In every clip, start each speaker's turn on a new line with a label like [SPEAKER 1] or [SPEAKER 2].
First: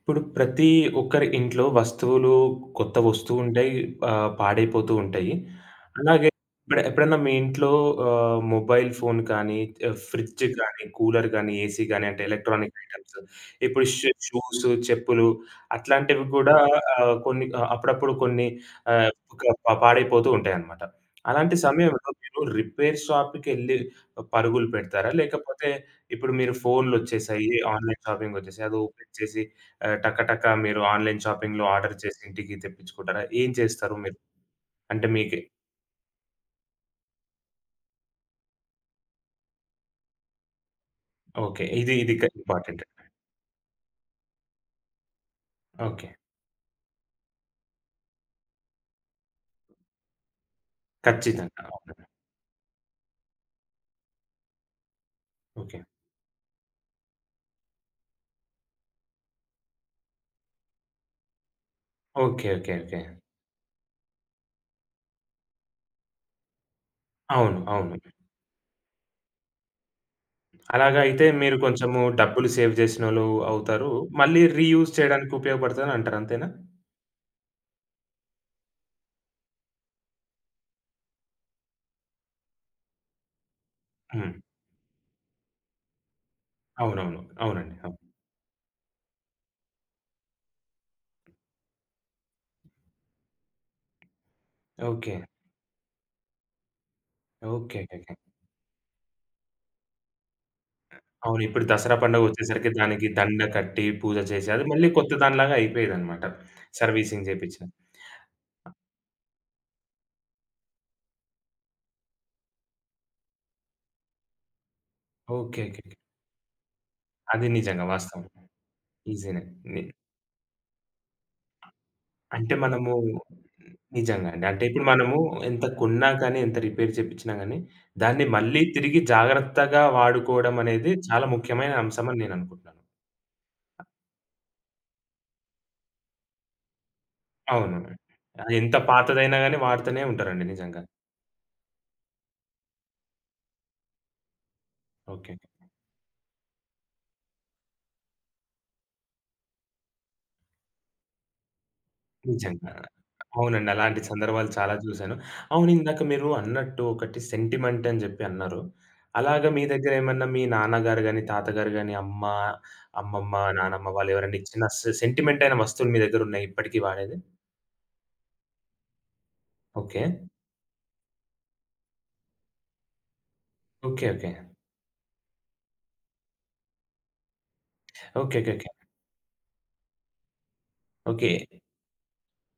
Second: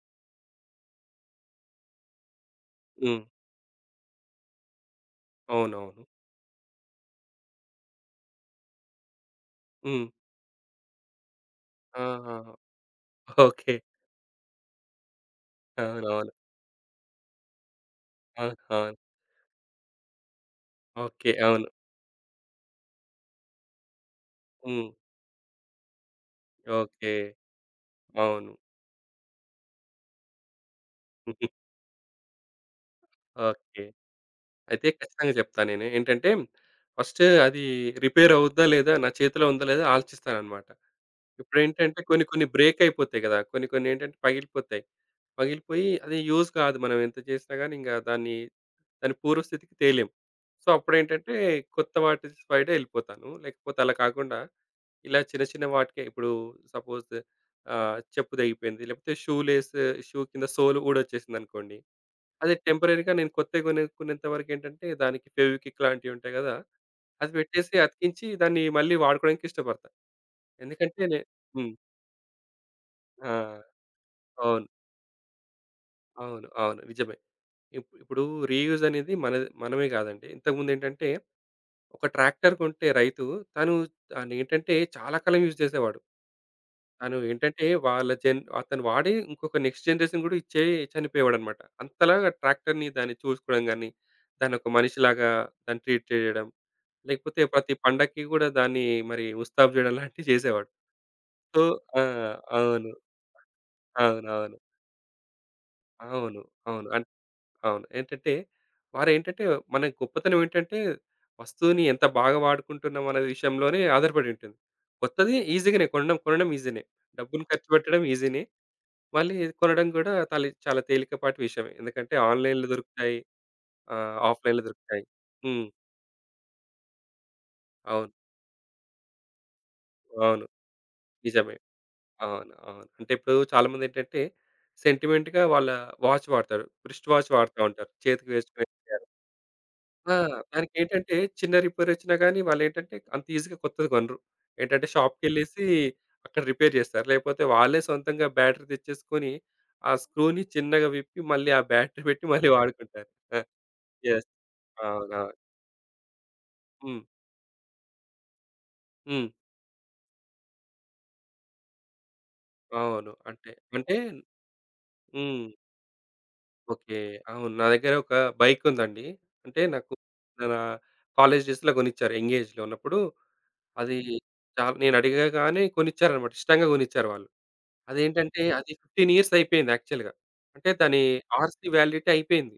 [SPEAKER 1] ఇప్పుడు ప్రతి ఒక్కరి ఇంట్లో వస్తువులు కొత్త
[SPEAKER 2] హ్మ్.
[SPEAKER 1] వస్తూవుంటాయి. పాడైపోతూ ఉంటాయి.
[SPEAKER 2] అవునవును.
[SPEAKER 1] అలాగే ఇప్పుడు ఎప్పుడన్నా మీ ఇంట్లో మొబైల్ ఫోన్ కానీ,
[SPEAKER 2] హ్మ్.
[SPEAKER 1] ఫ్రిడ్జ్ కానీ, కూలర్ కానీ, ఏసీ కానీ అంటే
[SPEAKER 2] ఆహా!
[SPEAKER 1] Electronic items
[SPEAKER 2] okay.
[SPEAKER 1] ఇప్పుడు షూస్, చెప్పులు అట్లాంటివి
[SPEAKER 2] అవునవును.
[SPEAKER 1] కూడా కొన్ని అప్పుడప్పుడు కొన్ని
[SPEAKER 2] అవును. అవును.
[SPEAKER 1] ఆహ్, ఒక పాడైపోతూ ఉంటాయన్నమాట.
[SPEAKER 2] ఓకే.
[SPEAKER 1] అలాంటి
[SPEAKER 2] అవును.
[SPEAKER 1] సమయంలో మీరు రిపేర్ షాప్‌కెళ్ళి పరుగులు
[SPEAKER 2] హ్మ్.
[SPEAKER 1] పెడతారా? లేకపోతే ఇప్పుడు మీరు
[SPEAKER 2] ఓకే.
[SPEAKER 1] ఫోన్‌లొచ్చేసాయి, ఆన్‌లైన్ షాపింగ్
[SPEAKER 2] అవును.
[SPEAKER 1] వచ్చేసాయి. అది ఓపెన్ చేసి టకటక మీరు ఆన్‌లైన్ షాపింగ్‌లో ఆర్డర్ చేసి ఇంటికి తెప్పించుకుంటారా? ఏం
[SPEAKER 2] ఓకే.
[SPEAKER 1] చేస్తారు మీరు?
[SPEAKER 2] అయితే
[SPEAKER 1] అంటే
[SPEAKER 2] ఖచ్చితంగా
[SPEAKER 1] మీకే
[SPEAKER 2] చెప్తా నేను. ఏంటంటే ఫస్ట్ అది రిపేర్ అవుద్దా లేదా? నా చేతిలో ఉందా లేదా? ఆలోచిస్తాననమాట.
[SPEAKER 1] ఓకే. ఇది
[SPEAKER 2] ఇప్పుడేంటంటే
[SPEAKER 1] ఇది
[SPEAKER 2] కొన్ని
[SPEAKER 1] ఇక
[SPEAKER 2] కొన్ని బ్రేక్
[SPEAKER 1] ఇంపార్టెంట్.
[SPEAKER 2] అయిపోతాయి కదా! కొన్ని కొన్ని ఏంటంటే పగిలిపోతాయి. పగిలిపోయి
[SPEAKER 1] ఓకే.
[SPEAKER 2] అది యూజ్ కాదు. మనం ఎంత చేసినా గాని ఇంక దాన్ని దాని పూర్వస్థితికి తేలేం. సో, అప్పుడేంటంటే
[SPEAKER 1] ఖచ్చితంగా.
[SPEAKER 2] కొత్త
[SPEAKER 1] అవునండి.
[SPEAKER 2] వాటి సైడే ఎళ్ళిపోతాను. లేకపోతే అలా కాకుండా ఇలా చిన్న చిన్న
[SPEAKER 1] ఓకే.
[SPEAKER 2] వాటికే ఇప్పుడు సపోజ్ చెప్పు తెగిపోయింది. లేకపోతే షూ లేస్, షూ కింద సోల్ ఊడొచ్చేసిందనుకోండి.
[SPEAKER 1] ఓకే.
[SPEAKER 2] అది
[SPEAKER 1] ఓకే. ఓకే.
[SPEAKER 2] టెంపరరీగా నేను కొత్తవి కొనుక్కునేంత వరకేంటంటే దానికి ఫెవిక్విక్ లాంటివి ఉంటాయి గదా! అది
[SPEAKER 1] అవును.
[SPEAKER 2] పెట్టేసి
[SPEAKER 1] అవును.
[SPEAKER 2] అతికించి దాన్ని మళ్ళీ వాడుకోవడానికి ఇష్టపడతా.
[SPEAKER 1] అలాగా
[SPEAKER 2] ఎందుకంటే నే
[SPEAKER 1] అయితే మీరు
[SPEAKER 2] హ్మ్.
[SPEAKER 1] కొంచెము డబ్బులు సేవ్ చేసినోళ్ళు
[SPEAKER 2] ఆ!
[SPEAKER 1] అవుతారు. మళ్ళీ
[SPEAKER 2] అవును.
[SPEAKER 1] రీయూజ్ చేయడానికి ఉపయోగపడతదంటారు అంతేనా?
[SPEAKER 2] అవును. అవును. నిజమే. ఇప్పుడు రీయూజ్ అనేది మనది మనమే గాదండి. ఇంతకుముందేంటంటే ఒక ట్రాక్టర్ కొంటే రైతు తను
[SPEAKER 1] హ్మ్.
[SPEAKER 2] దాన్నేంటంటే చాలా కాలం యూజ్ చేసేవాడు. తను
[SPEAKER 1] అవునవును.
[SPEAKER 2] ఏంటంటే
[SPEAKER 1] అవునండి. అవును.
[SPEAKER 2] వాళ్ళ జన్ అతను వాడి ఇంకొక నెక్స్ట్ జనరేషన్ కూడా ఇచ్చే చనిపోయేవాడనమాట. అంతలాగా ట్రాక్టర్‌ని దాన్ని చూసుకోవడం గాని, దాన్ని ఒక
[SPEAKER 1] ఓకే.
[SPEAKER 2] మనిషిలాగా దాన్ని ట్రీట్ చేయడం, లేకపోతే ప్రతి
[SPEAKER 1] ఓకే. ఓకే.
[SPEAKER 2] పండక్కి కూడా దాన్ని మరి ముస్తాబు చేయడం లాంటివి చేసేవాడు.
[SPEAKER 1] అవును.
[SPEAKER 2] సో
[SPEAKER 1] ఇప్పుడు దసరా
[SPEAKER 2] ఆ!
[SPEAKER 1] పండగొచ్చేసరికి
[SPEAKER 2] అవును.
[SPEAKER 1] దానికి దండ కట్టి పూజ చేసి
[SPEAKER 2] అవునవును.
[SPEAKER 1] అది మళ్ళీ కొత్త దానిలాగా
[SPEAKER 2] అవును.
[SPEAKER 1] అయిపోయేదనమాట.
[SPEAKER 2] అవును. అవును అన్
[SPEAKER 1] సర్వీసింగ్ చేపించిన.
[SPEAKER 2] అవును. ఏంటంటే వారేంటంటే మన గొప్పతనం ఏంటంటే వస్తువుని ఎంత బాగా వాడుకుంటున్నాం అనే విషయంలోనే ఆధారపడి ఉంటుంది. కొత్తది
[SPEAKER 1] ఓకే.
[SPEAKER 2] ఈజీగానే
[SPEAKER 1] ఓకే.
[SPEAKER 2] కొనడం కొనడం ఈజీనే. డబ్బులు
[SPEAKER 1] అది
[SPEAKER 2] ఖర్చు
[SPEAKER 1] నిజంగా
[SPEAKER 2] పెట్టడం
[SPEAKER 1] వాస్తవం.
[SPEAKER 2] ఈజీనే. మళ్ళీ
[SPEAKER 1] ఈజీనే.
[SPEAKER 2] ఇది
[SPEAKER 1] ని
[SPEAKER 2] కొనడం గూడా తలి చాలా తేలికపాటి విషయమే. ఎందుకంటే
[SPEAKER 1] అంటే
[SPEAKER 2] ఆన్‌లైన్‌లో
[SPEAKER 1] మనము
[SPEAKER 2] దొరుకుతాయి.
[SPEAKER 1] నిజంగా అండి. అంటే
[SPEAKER 2] ఆఫ్‌లైన్‌లో
[SPEAKER 1] ఇప్పుడు
[SPEAKER 2] దొరుకుతాయి.
[SPEAKER 1] మనము ఎంత
[SPEAKER 2] హ్మ్.
[SPEAKER 1] కొన్నా కానీ, ఎంత రిపేర్ చేపిచ్చినా గానీ,
[SPEAKER 2] అవును.
[SPEAKER 1] దాన్ని మళ్ళీ తిరిగి జాగ్రత్తగా
[SPEAKER 2] అవును.
[SPEAKER 1] వాడుకోవడం అనేది చాలా
[SPEAKER 2] నిజమే.
[SPEAKER 1] ముఖ్యమైన అంశం అని
[SPEAKER 2] అవును.
[SPEAKER 1] నేననుకుంటున్నాను.
[SPEAKER 2] అవును. అంటే ఇప్పుడు చాలామందేంటంటే సెంటిమెంట్‌గా వాళ్ళ వాచ్ వాడతారు. రిస్ట్ వాచ్ వాడతా
[SPEAKER 1] అవును.
[SPEAKER 2] ఉంటారు. చేతికి
[SPEAKER 1] అది
[SPEAKER 2] వేసుకునే
[SPEAKER 1] ఎంత పాతదైనా గానీ వాడుతూనే
[SPEAKER 2] ఆ!
[SPEAKER 1] ఉంటారండి నిజంగా.
[SPEAKER 2] దానికేంటంటే చిన్న రిపేరొచ్చినా గానీ వాళ్ళేంటంటే అంత ఈజీగా కొత్తది కొనరు. ఏంటంటే
[SPEAKER 1] ఓకే.
[SPEAKER 2] షాప్‌కెళ్ళేసి అక్కడ రిపేర్ జేస్తారు. లేకపోతే వాళ్ళే సొంతంగా బ్యాటరీ తెచ్చేసుకొని ఆ స్క్రూని చిన్నగా విప్పి మళ్ళీ ఆ బ్యాటరీ పెట్టి మళ్ళీ
[SPEAKER 1] నిజంగా.
[SPEAKER 2] వాడుకుంటారు. ఆ!
[SPEAKER 1] అవునండి. అలాంటి
[SPEAKER 2] యెస్.
[SPEAKER 1] సందర్భాలు చాలా చూసాను.
[SPEAKER 2] అవునవును.
[SPEAKER 1] అవును. ఇందాక మీరు అన్నట్టు
[SPEAKER 2] హ్మ్.
[SPEAKER 1] ఒకటి సెంటిమెంట్ అని జెప్పి అన్నారు.
[SPEAKER 2] హ్మ్.
[SPEAKER 1] అలాగా మీ దగ్గరేమన్నా మీ నాన్నగారు గాని, తాతగారు గాని, అమ్మ,
[SPEAKER 2] అవును.
[SPEAKER 1] అమ్మమ్మ,
[SPEAKER 2] అంటే
[SPEAKER 1] నానమ్మ
[SPEAKER 2] అంటే
[SPEAKER 1] వాళ్ళు ఎవరైనా ఇచ్చిన సెంటిమెంట్
[SPEAKER 2] హ్మ్.
[SPEAKER 1] అయిన వస్తువులు మీ దగ్గరున్నాయా ఇప్పటికి
[SPEAKER 2] ఓకే.
[SPEAKER 1] వాడేది?
[SPEAKER 2] అవును. నా దగ్గర ఒక బైకుందండి. అంటే నాకు
[SPEAKER 1] ఓకే.
[SPEAKER 2] నా కాలేజ్ డేస్‌లో కొనిచ్చారు. ఎంగేజ్‌లో ఉన్నప్పుడు అది
[SPEAKER 1] ఓకే. ఓకే.
[SPEAKER 2] చాలా నేను అడగగానే కొనిచ్చారన్నమాట. ఇష్టంగా కొనిచ్చారు వాళ్ళు.
[SPEAKER 1] ఓకే.
[SPEAKER 2] అదేంటంటే
[SPEAKER 1] ఓకే. ఓకే.
[SPEAKER 2] అది 15 ఇయర్స్ అయిపోయింది యాక్చువల్‌గా. అంటే దాని
[SPEAKER 1] ఓకే.
[SPEAKER 2] ఆర్‌సీ వ్యాలిడిటీ అయిపోయింది.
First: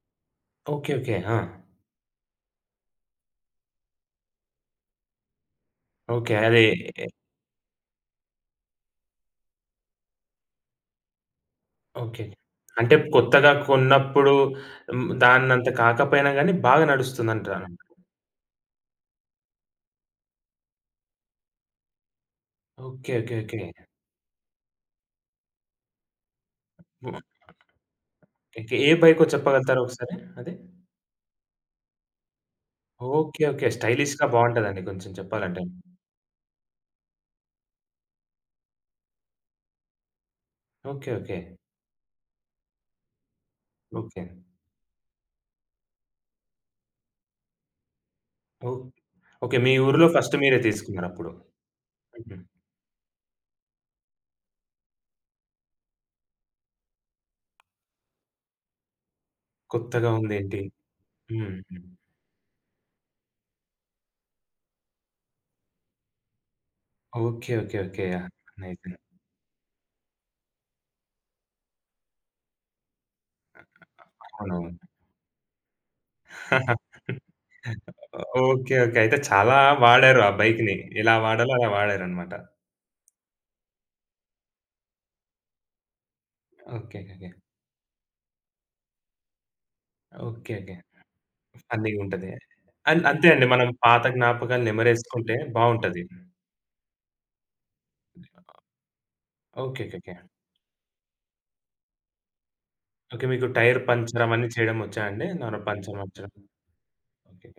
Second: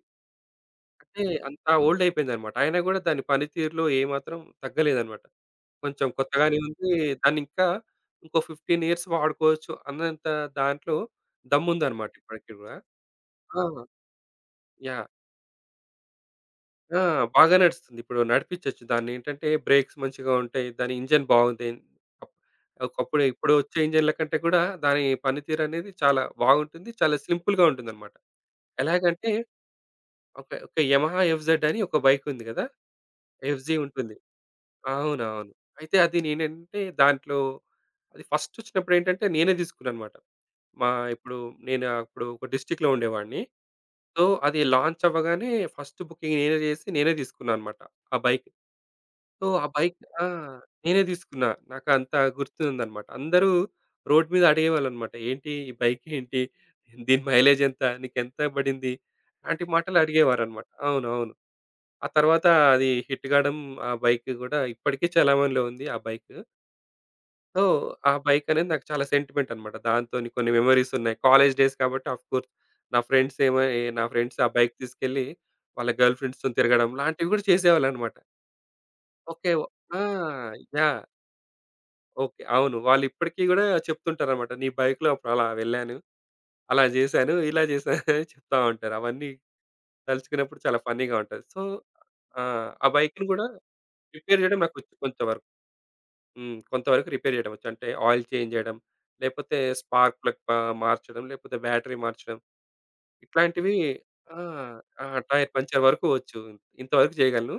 [SPEAKER 1] ఓకే. ఓకే.
[SPEAKER 2] అంటే
[SPEAKER 1] ఆ!
[SPEAKER 2] అంత ఓల్డ్ అయిపోయిందన్నమాట. అయినా గూడా దాని పనితీరులో ఏమాత్రం తగ్గలేదన్నమాట. కొంచెం
[SPEAKER 1] ఓకే.
[SPEAKER 2] కొత్తగానే
[SPEAKER 1] అదే
[SPEAKER 2] ఉంది. దాన్నింకా ఇంకో 15 ఇయర్స్ వాడుకోవచ్చు అన్నంత దాంట్లో దమ్ముందనమాట
[SPEAKER 1] ఓకే.
[SPEAKER 2] ఇప్పటికి గూడా.
[SPEAKER 1] అంటే కొత్తగా
[SPEAKER 2] ఆ!
[SPEAKER 1] కొన్నప్పుడు
[SPEAKER 2] యాహ్!
[SPEAKER 1] హ్మ్. దాన్నంత కాకపోయినా గాని బాగా
[SPEAKER 2] ఆ! బాగా
[SPEAKER 1] నడుస్తుందంటారు.
[SPEAKER 2] నడుస్తుంది. ఇప్పుడు నడిపిచ్చొచ్చు. దాన్నేంటంటే బ్రేక్స్ మంచిగా ఉంటాయి. దాని ఇంజిన్ బాగుంది. Up
[SPEAKER 1] okay.
[SPEAKER 2] ఒకప్పుడు
[SPEAKER 1] ఓకే.
[SPEAKER 2] ఇప్పుడు
[SPEAKER 1] ఓకే.
[SPEAKER 2] వచ్చే ఇంజిన్‌ల కంటే కూడా దాని పనితీరనేది చాలా బాగుంటుంది. చాలా సింపుల్‌గా ఉంటుందనమాట.
[SPEAKER 1] ఓకే. ఏ బైకో
[SPEAKER 2] ఎలాగంటే
[SPEAKER 1] చెప్పగలుగుతారా ఒకసారి
[SPEAKER 2] ఒక
[SPEAKER 1] అది?
[SPEAKER 2] ఒక యమహా ఎఫ్‌జెడ్ అని ఒక బైక్ ఉంది గదా!
[SPEAKER 1] ఓకే. ఓకే.
[SPEAKER 2] ఎఫ్‌జీ ఉంటుంది.
[SPEAKER 1] స్టైలిష్‌గా బావుంటదండి కొంచెం
[SPEAKER 2] అవునవును.
[SPEAKER 1] చెప్పాలంటే.
[SPEAKER 2] అయితే అది నేనేంటంటే దాంట్లో అది ఫస్ట్ వచ్చినప్పుడేంటంటే నేనే తీసుకున్నాననమాట. మా
[SPEAKER 1] ఓకే. ఓకే.
[SPEAKER 2] ఇప్పుడు నేను అప్పుడు ఒక డిస్ట్రిక్ట్‌లో ఉండేవాడిని. So,
[SPEAKER 1] okay.
[SPEAKER 2] అది లాంచ్ అవ్వగానే ఫస్ట్ బుకింగ్ నేనే చేసి, నేనే తీసుకున్నా అనమాట ఆ బైక్.
[SPEAKER 1] ఓహ్!
[SPEAKER 2] So,
[SPEAKER 1] okay.
[SPEAKER 2] ఆ
[SPEAKER 1] మీ
[SPEAKER 2] బైక్
[SPEAKER 1] ఊరిలో
[SPEAKER 2] ఆ!
[SPEAKER 1] ఫస్ట్ మీరే
[SPEAKER 2] నేనే
[SPEAKER 1] తీసుకున్నారప్పుడు.
[SPEAKER 2] తీసుకున్నా. నాకంత
[SPEAKER 1] హుహు.
[SPEAKER 2] గుర్తుందనమాట. అందరూ రోడ్ మీద అడిగేవాళ్ళనమాట. "ఏంటి ఈ బైక్ ఏంటి? దీని మైలేజ్ ఎంత? నీకెంత పడింది?" అలాంటి మాటలు
[SPEAKER 1] కొత్తగా ఉందేంటి?
[SPEAKER 2] అడిగేవారనమాట. అవునవును.
[SPEAKER 1] హ్మ్. హ్మ్.
[SPEAKER 2] ఆ తర్వాత అది హిట్ కాడం, ఆ బైక్ కూడా ఇప్పటికీ చలామణిలో ఉంది ఆ bike.
[SPEAKER 1] Okay.
[SPEAKER 2] So,
[SPEAKER 1] okay. Okay.
[SPEAKER 2] ఆ
[SPEAKER 1] యాహ్!
[SPEAKER 2] బైకనేది నాకు
[SPEAKER 1] నైస్.
[SPEAKER 2] చాలా సెంటిమెంటనమాట. దాంతోని కొన్ని మెమోరీసున్నాయి. కాలేజ్ డేస్ కాబట్టి ఆఫ్‌కోర్స్ నా ఫ్రెండ్స్ ఏమో ఏ నా ఫ్రెండ్స్ ఆ
[SPEAKER 1] అవునవును.
[SPEAKER 2] బైక్ తీసుకెళ్ళి వాళ్ళ గర్ల్ ఫ్రెండ్స్‌తోని తిరగడం లాంటివి గూడా చేసేవాళ్ళనమాట.
[SPEAKER 1] ఓకే. ఓకే. అయితే
[SPEAKER 2] ఓకే.
[SPEAKER 1] చాలా
[SPEAKER 2] ఆ!
[SPEAKER 1] వాడారు ఆ బైక్‌ని.
[SPEAKER 2] యాహ్!
[SPEAKER 1] ఎలా వాడాలో అలా వాడారనమాట.
[SPEAKER 2] ఓకే. అవును. వాళ్ళిప్పటికి గూడా చెప్తుంటారనమాట. నీ బైక్‌లో అప్పుడలా వెళ్ళాను, అలా
[SPEAKER 1] ఓకే. ఓకే.
[SPEAKER 2] జేశాను, ఇలా జేశాను అని చెప్తా ఉంటారు. అవన్నీ
[SPEAKER 1] ఓకే.
[SPEAKER 2] తలుచుకున్నప్పుడు
[SPEAKER 1] ఓకే.
[SPEAKER 2] చాలా ఫన్నీగా ఉంటది. సో,
[SPEAKER 1] ఫన్నీగుంటది.
[SPEAKER 2] ఆ! ఆ బైక్‌ని
[SPEAKER 1] అంతే
[SPEAKER 2] గూడా
[SPEAKER 1] అండి. మనం పాత
[SPEAKER 2] రిపేర్ జేయడం
[SPEAKER 1] జ్ఞాపకాలను
[SPEAKER 2] నాకొచ్చు కొంచెం
[SPEAKER 1] నెమరేసుకుంటే
[SPEAKER 2] వరకు.
[SPEAKER 1] బావుంటది.
[SPEAKER 2] హ్మ్. కొంతవరకు రిపేర్ చేయడం వచ్చు. అంటే ఆయిల్ చేంజ్ చేయడం, లేపోతే
[SPEAKER 1] okay. Okay. Okay.
[SPEAKER 2] Spark plug ప మార్చడం, లేపోతే బ్యాటరీ మార్చడం
[SPEAKER 1] ఓకే. మీకు
[SPEAKER 2] ఇట్లాంటివి
[SPEAKER 1] టైర్ పంచర్
[SPEAKER 2] ఆ!
[SPEAKER 1] అవన్నీ చేయడం వచ్చా
[SPEAKER 2] ఆ!
[SPEAKER 1] అండి?
[SPEAKER 2] టైర్
[SPEAKER 1] నార్మల్
[SPEAKER 2] పంచర్
[SPEAKER 1] పంచర్
[SPEAKER 2] వరకు
[SPEAKER 1] మార్చడం.
[SPEAKER 2] వచ్చు. ఇంత- ఇంతవరకు
[SPEAKER 1] ఓకే.
[SPEAKER 2] చేయగలను.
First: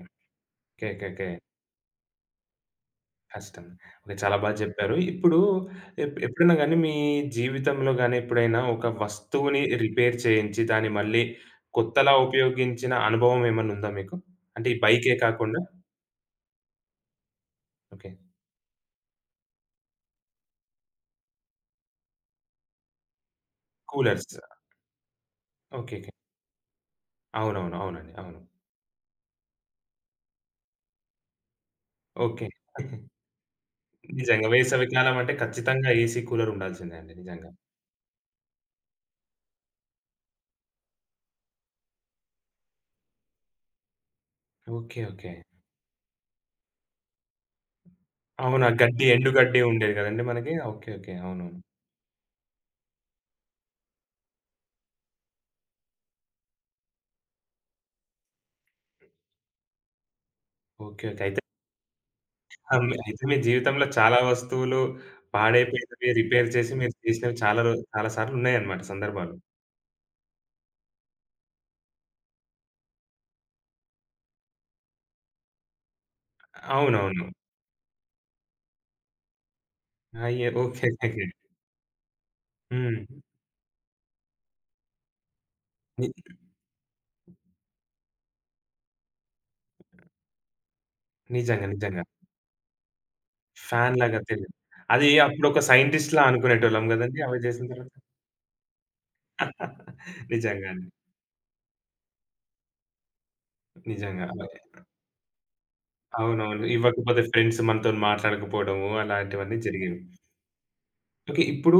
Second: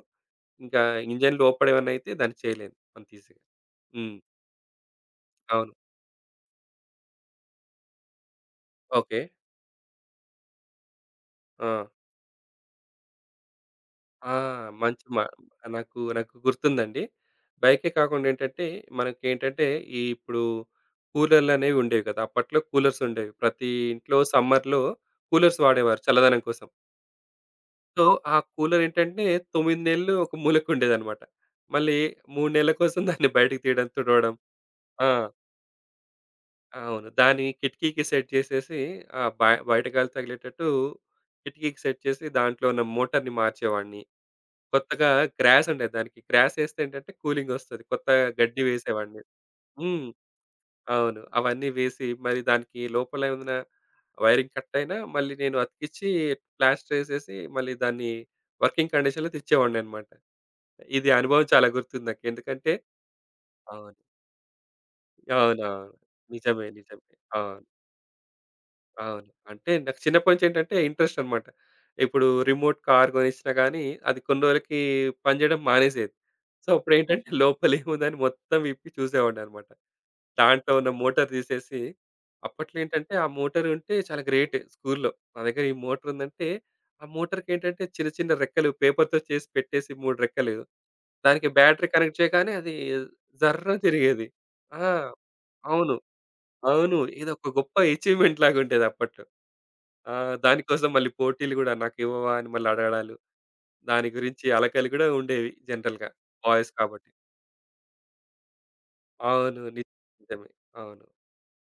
[SPEAKER 2] ఇంకా
[SPEAKER 1] ఓకే. ఓకే. ఓకే.
[SPEAKER 2] ఇంజిన్ లోపడేమన్నా అయితే దాన్ని చేయలేను అంత ఈజీగా.
[SPEAKER 1] కష్టం. ఓకే.
[SPEAKER 2] హ్మ్.
[SPEAKER 1] చాలా బాగా చెప్పారు. ఇప్పుడు
[SPEAKER 2] అవును.
[SPEAKER 1] ఎప్పుడైనా గాని మీ జీవితంలో గాని ఎప్పుడైనా ఒక
[SPEAKER 2] ఓకే.
[SPEAKER 1] వస్తువుని రిపేర్ చేయించి దాన్ని మళ్ళీ
[SPEAKER 2] ఆ!
[SPEAKER 1] కొత్తలా ఉపయోగించిన అనుభవం ఏమన్నా ఉందా మీకు?
[SPEAKER 2] ఆ!
[SPEAKER 1] అంటే ఈ
[SPEAKER 2] మంచి
[SPEAKER 1] బైకే
[SPEAKER 2] మా
[SPEAKER 1] కాకుండా
[SPEAKER 2] నాకు నాకు గుర్తుందండి. బైకే
[SPEAKER 1] ఓకే.
[SPEAKER 2] కాకుండా ఏంటంటే మనకేంటంటే ఈ ఇప్పుడు కూలర్‌లనేవి ఉండేవి కదా! అప్పట్లో కూలర్స్ ఉండేవి. ప్రతి ఇంట్లో
[SPEAKER 1] కూలర్స్.
[SPEAKER 2] సమ్మర్‌లో కూలర్స్
[SPEAKER 1] ఓకే.
[SPEAKER 2] వాడేవారు
[SPEAKER 1] ఓకే.
[SPEAKER 2] చల్లదనం కోసం.
[SPEAKER 1] అవునవును.
[SPEAKER 2] సో,
[SPEAKER 1] అవునండి.
[SPEAKER 2] ఆ
[SPEAKER 1] అవును.
[SPEAKER 2] కూలరేంటంటే 9 నెలలు ఒక మూలకుండేదనమాట. మళ్ళీ
[SPEAKER 1] ఓకే.
[SPEAKER 2] 3 నెలల కోసం దాన్ని బయటకి తీయడం, తుడవడం.
[SPEAKER 1] నిజంగా వేసవి
[SPEAKER 2] ఆ!
[SPEAKER 1] కాలం అంటే ఖచ్చితంగా ఏసీ, కూలర్ ఉండాల్సిందే
[SPEAKER 2] అవును.
[SPEAKER 1] అండి
[SPEAKER 2] దాన్ని
[SPEAKER 1] నిజంగా.
[SPEAKER 2] కిటికీకి సెట్ చేసేసి బ బయట గాలి తగిలేటట్టు కిటికీకి సెట్ చేసి దాంట్లో ఉన్న మోటార్‌ని మార్చేవాడిని.
[SPEAKER 1] ఓకే.
[SPEAKER 2] కొత్తగా
[SPEAKER 1] ఓకే.
[SPEAKER 2] గ్రాస్ ఉండేది దానికి. గ్రాస్ ఏస్తే ఏంటంటే కూలింగొస్తది. కొత్త గడ్డి
[SPEAKER 1] అవునా! గడ్డి,
[SPEAKER 2] వేసేవాడిని.
[SPEAKER 1] ఎండు గడ్డి ఉండేది
[SPEAKER 2] హ్మ్.
[SPEAKER 1] గదండీ మనకి. ఓకే. ఓకే.
[SPEAKER 2] అవును.
[SPEAKER 1] అవునవును.
[SPEAKER 2] అవన్నీ వేసి మరి దానికి లోపల ఏమన్నా వైరింగ్ కట్ అయినా మళ్ళీ నేను అతికిచ్చి ప్లాస్టరేసేసి మళ్ళీ దాన్ని వర్కింగ్ కండిషన్‌లో తెచ్చేవాడిననమాట.
[SPEAKER 1] ఓకే. ఓకే.
[SPEAKER 2] ఇది
[SPEAKER 1] అయితే
[SPEAKER 2] అనుభవం చాలా గుర్తుంది నాకు. ఎందుకంటే
[SPEAKER 1] ఆ! అయితే మీ జీవితంలో
[SPEAKER 2] అవును.
[SPEAKER 1] చాలా వస్తువులు
[SPEAKER 2] అవునా!
[SPEAKER 1] పాడైపోయినవి రిపేర్
[SPEAKER 2] నిజమే.
[SPEAKER 1] చేసి మీరు
[SPEAKER 2] నిజమే.
[SPEAKER 1] చేసినవి చాలా
[SPEAKER 2] అవును.
[SPEAKER 1] చాలా సార్లు ఉన్నాయన్నమాట
[SPEAKER 2] అవును.
[SPEAKER 1] సందర్భాలు.
[SPEAKER 2] అంటే నాకు చిన్నప్పటి నుంచి ఏంటంటే ఇంట్రెస్ట్ అన్నమాట. ఇప్పుడు రిమోట్ కార్ కొనిచ్చినా గానీ, అది కొన్ని రోజులకి పనిచేయడం మానేసేది. సో,
[SPEAKER 1] అవునవును.
[SPEAKER 2] అప్పుడేంటంటే లోపల ఏముందని మొత్తం విప్పి చూసేవాడినన్నమాట.
[SPEAKER 1] అయ్యో!
[SPEAKER 2] దాంట్లో
[SPEAKER 1] ఓకే.
[SPEAKER 2] ఉన్న
[SPEAKER 1] ఓకే.
[SPEAKER 2] మోటార్ తీసేసి అప్పట్లో
[SPEAKER 1] హ్మ్.
[SPEAKER 2] ఏంటంటే ఆ మోటార్ ఉంటే చాలా గ్రేట్ స్కూల్‌లో. నా దగ్గర ఈ
[SPEAKER 1] ని
[SPEAKER 2] మోటార్ ఉందంటే, ఆ మోటార్‌కి ఏంటంటే చిన్న చిన్న రెక్కలు పేపర్‌తో చేసి పెట్టేసి 3 రెక్కలు. దానికి
[SPEAKER 1] నిజంగా.
[SPEAKER 2] బ్యాటరీ
[SPEAKER 1] నిజంగా.
[SPEAKER 2] కనెక్ట్ చేయగానే అది జర్‌న
[SPEAKER 1] ఫ్యాన్ లాగా
[SPEAKER 2] తిరిగేది.
[SPEAKER 1] తెలియదు.
[SPEAKER 2] ఆ!
[SPEAKER 1] అది అప్పుడొక
[SPEAKER 2] అవును.
[SPEAKER 1] సైంటిస్ట్‌లా అనుకునేటోళ్ళం
[SPEAKER 2] అవును.
[SPEAKER 1] గదండీ అవి
[SPEAKER 2] ఇదొక
[SPEAKER 1] జేసిన
[SPEAKER 2] గొప్ప
[SPEAKER 1] తర్వాత.
[SPEAKER 2] అచీవ్‌మెంట్ లాగా ఉండేది అప్పట్లో. ఆ!
[SPEAKER 1] నిజంగా అండి.
[SPEAKER 2] దానికోసం మళ్ళీ పోటీలు గూడా నాకు ఇవ్వవా అని మళ్ళీ అడగడాలు. దాని
[SPEAKER 1] నిజంగా.
[SPEAKER 2] గురించి అలకలు కూడా ఉండేవి జనరల్‌గా
[SPEAKER 1] అవునవును.
[SPEAKER 2] బాయ్స్ కాబట్టి.
[SPEAKER 1] ఇవ్వకపోతే ఫ్రెండ్స్ మనతోని మాట్లాడకపోవడము అలాంటివన్నీ
[SPEAKER 2] అవును. నిజ-
[SPEAKER 1] జరిగేవి.
[SPEAKER 2] నిజమే. అవును.
[SPEAKER 1] ఓకే. ఇప్పుడు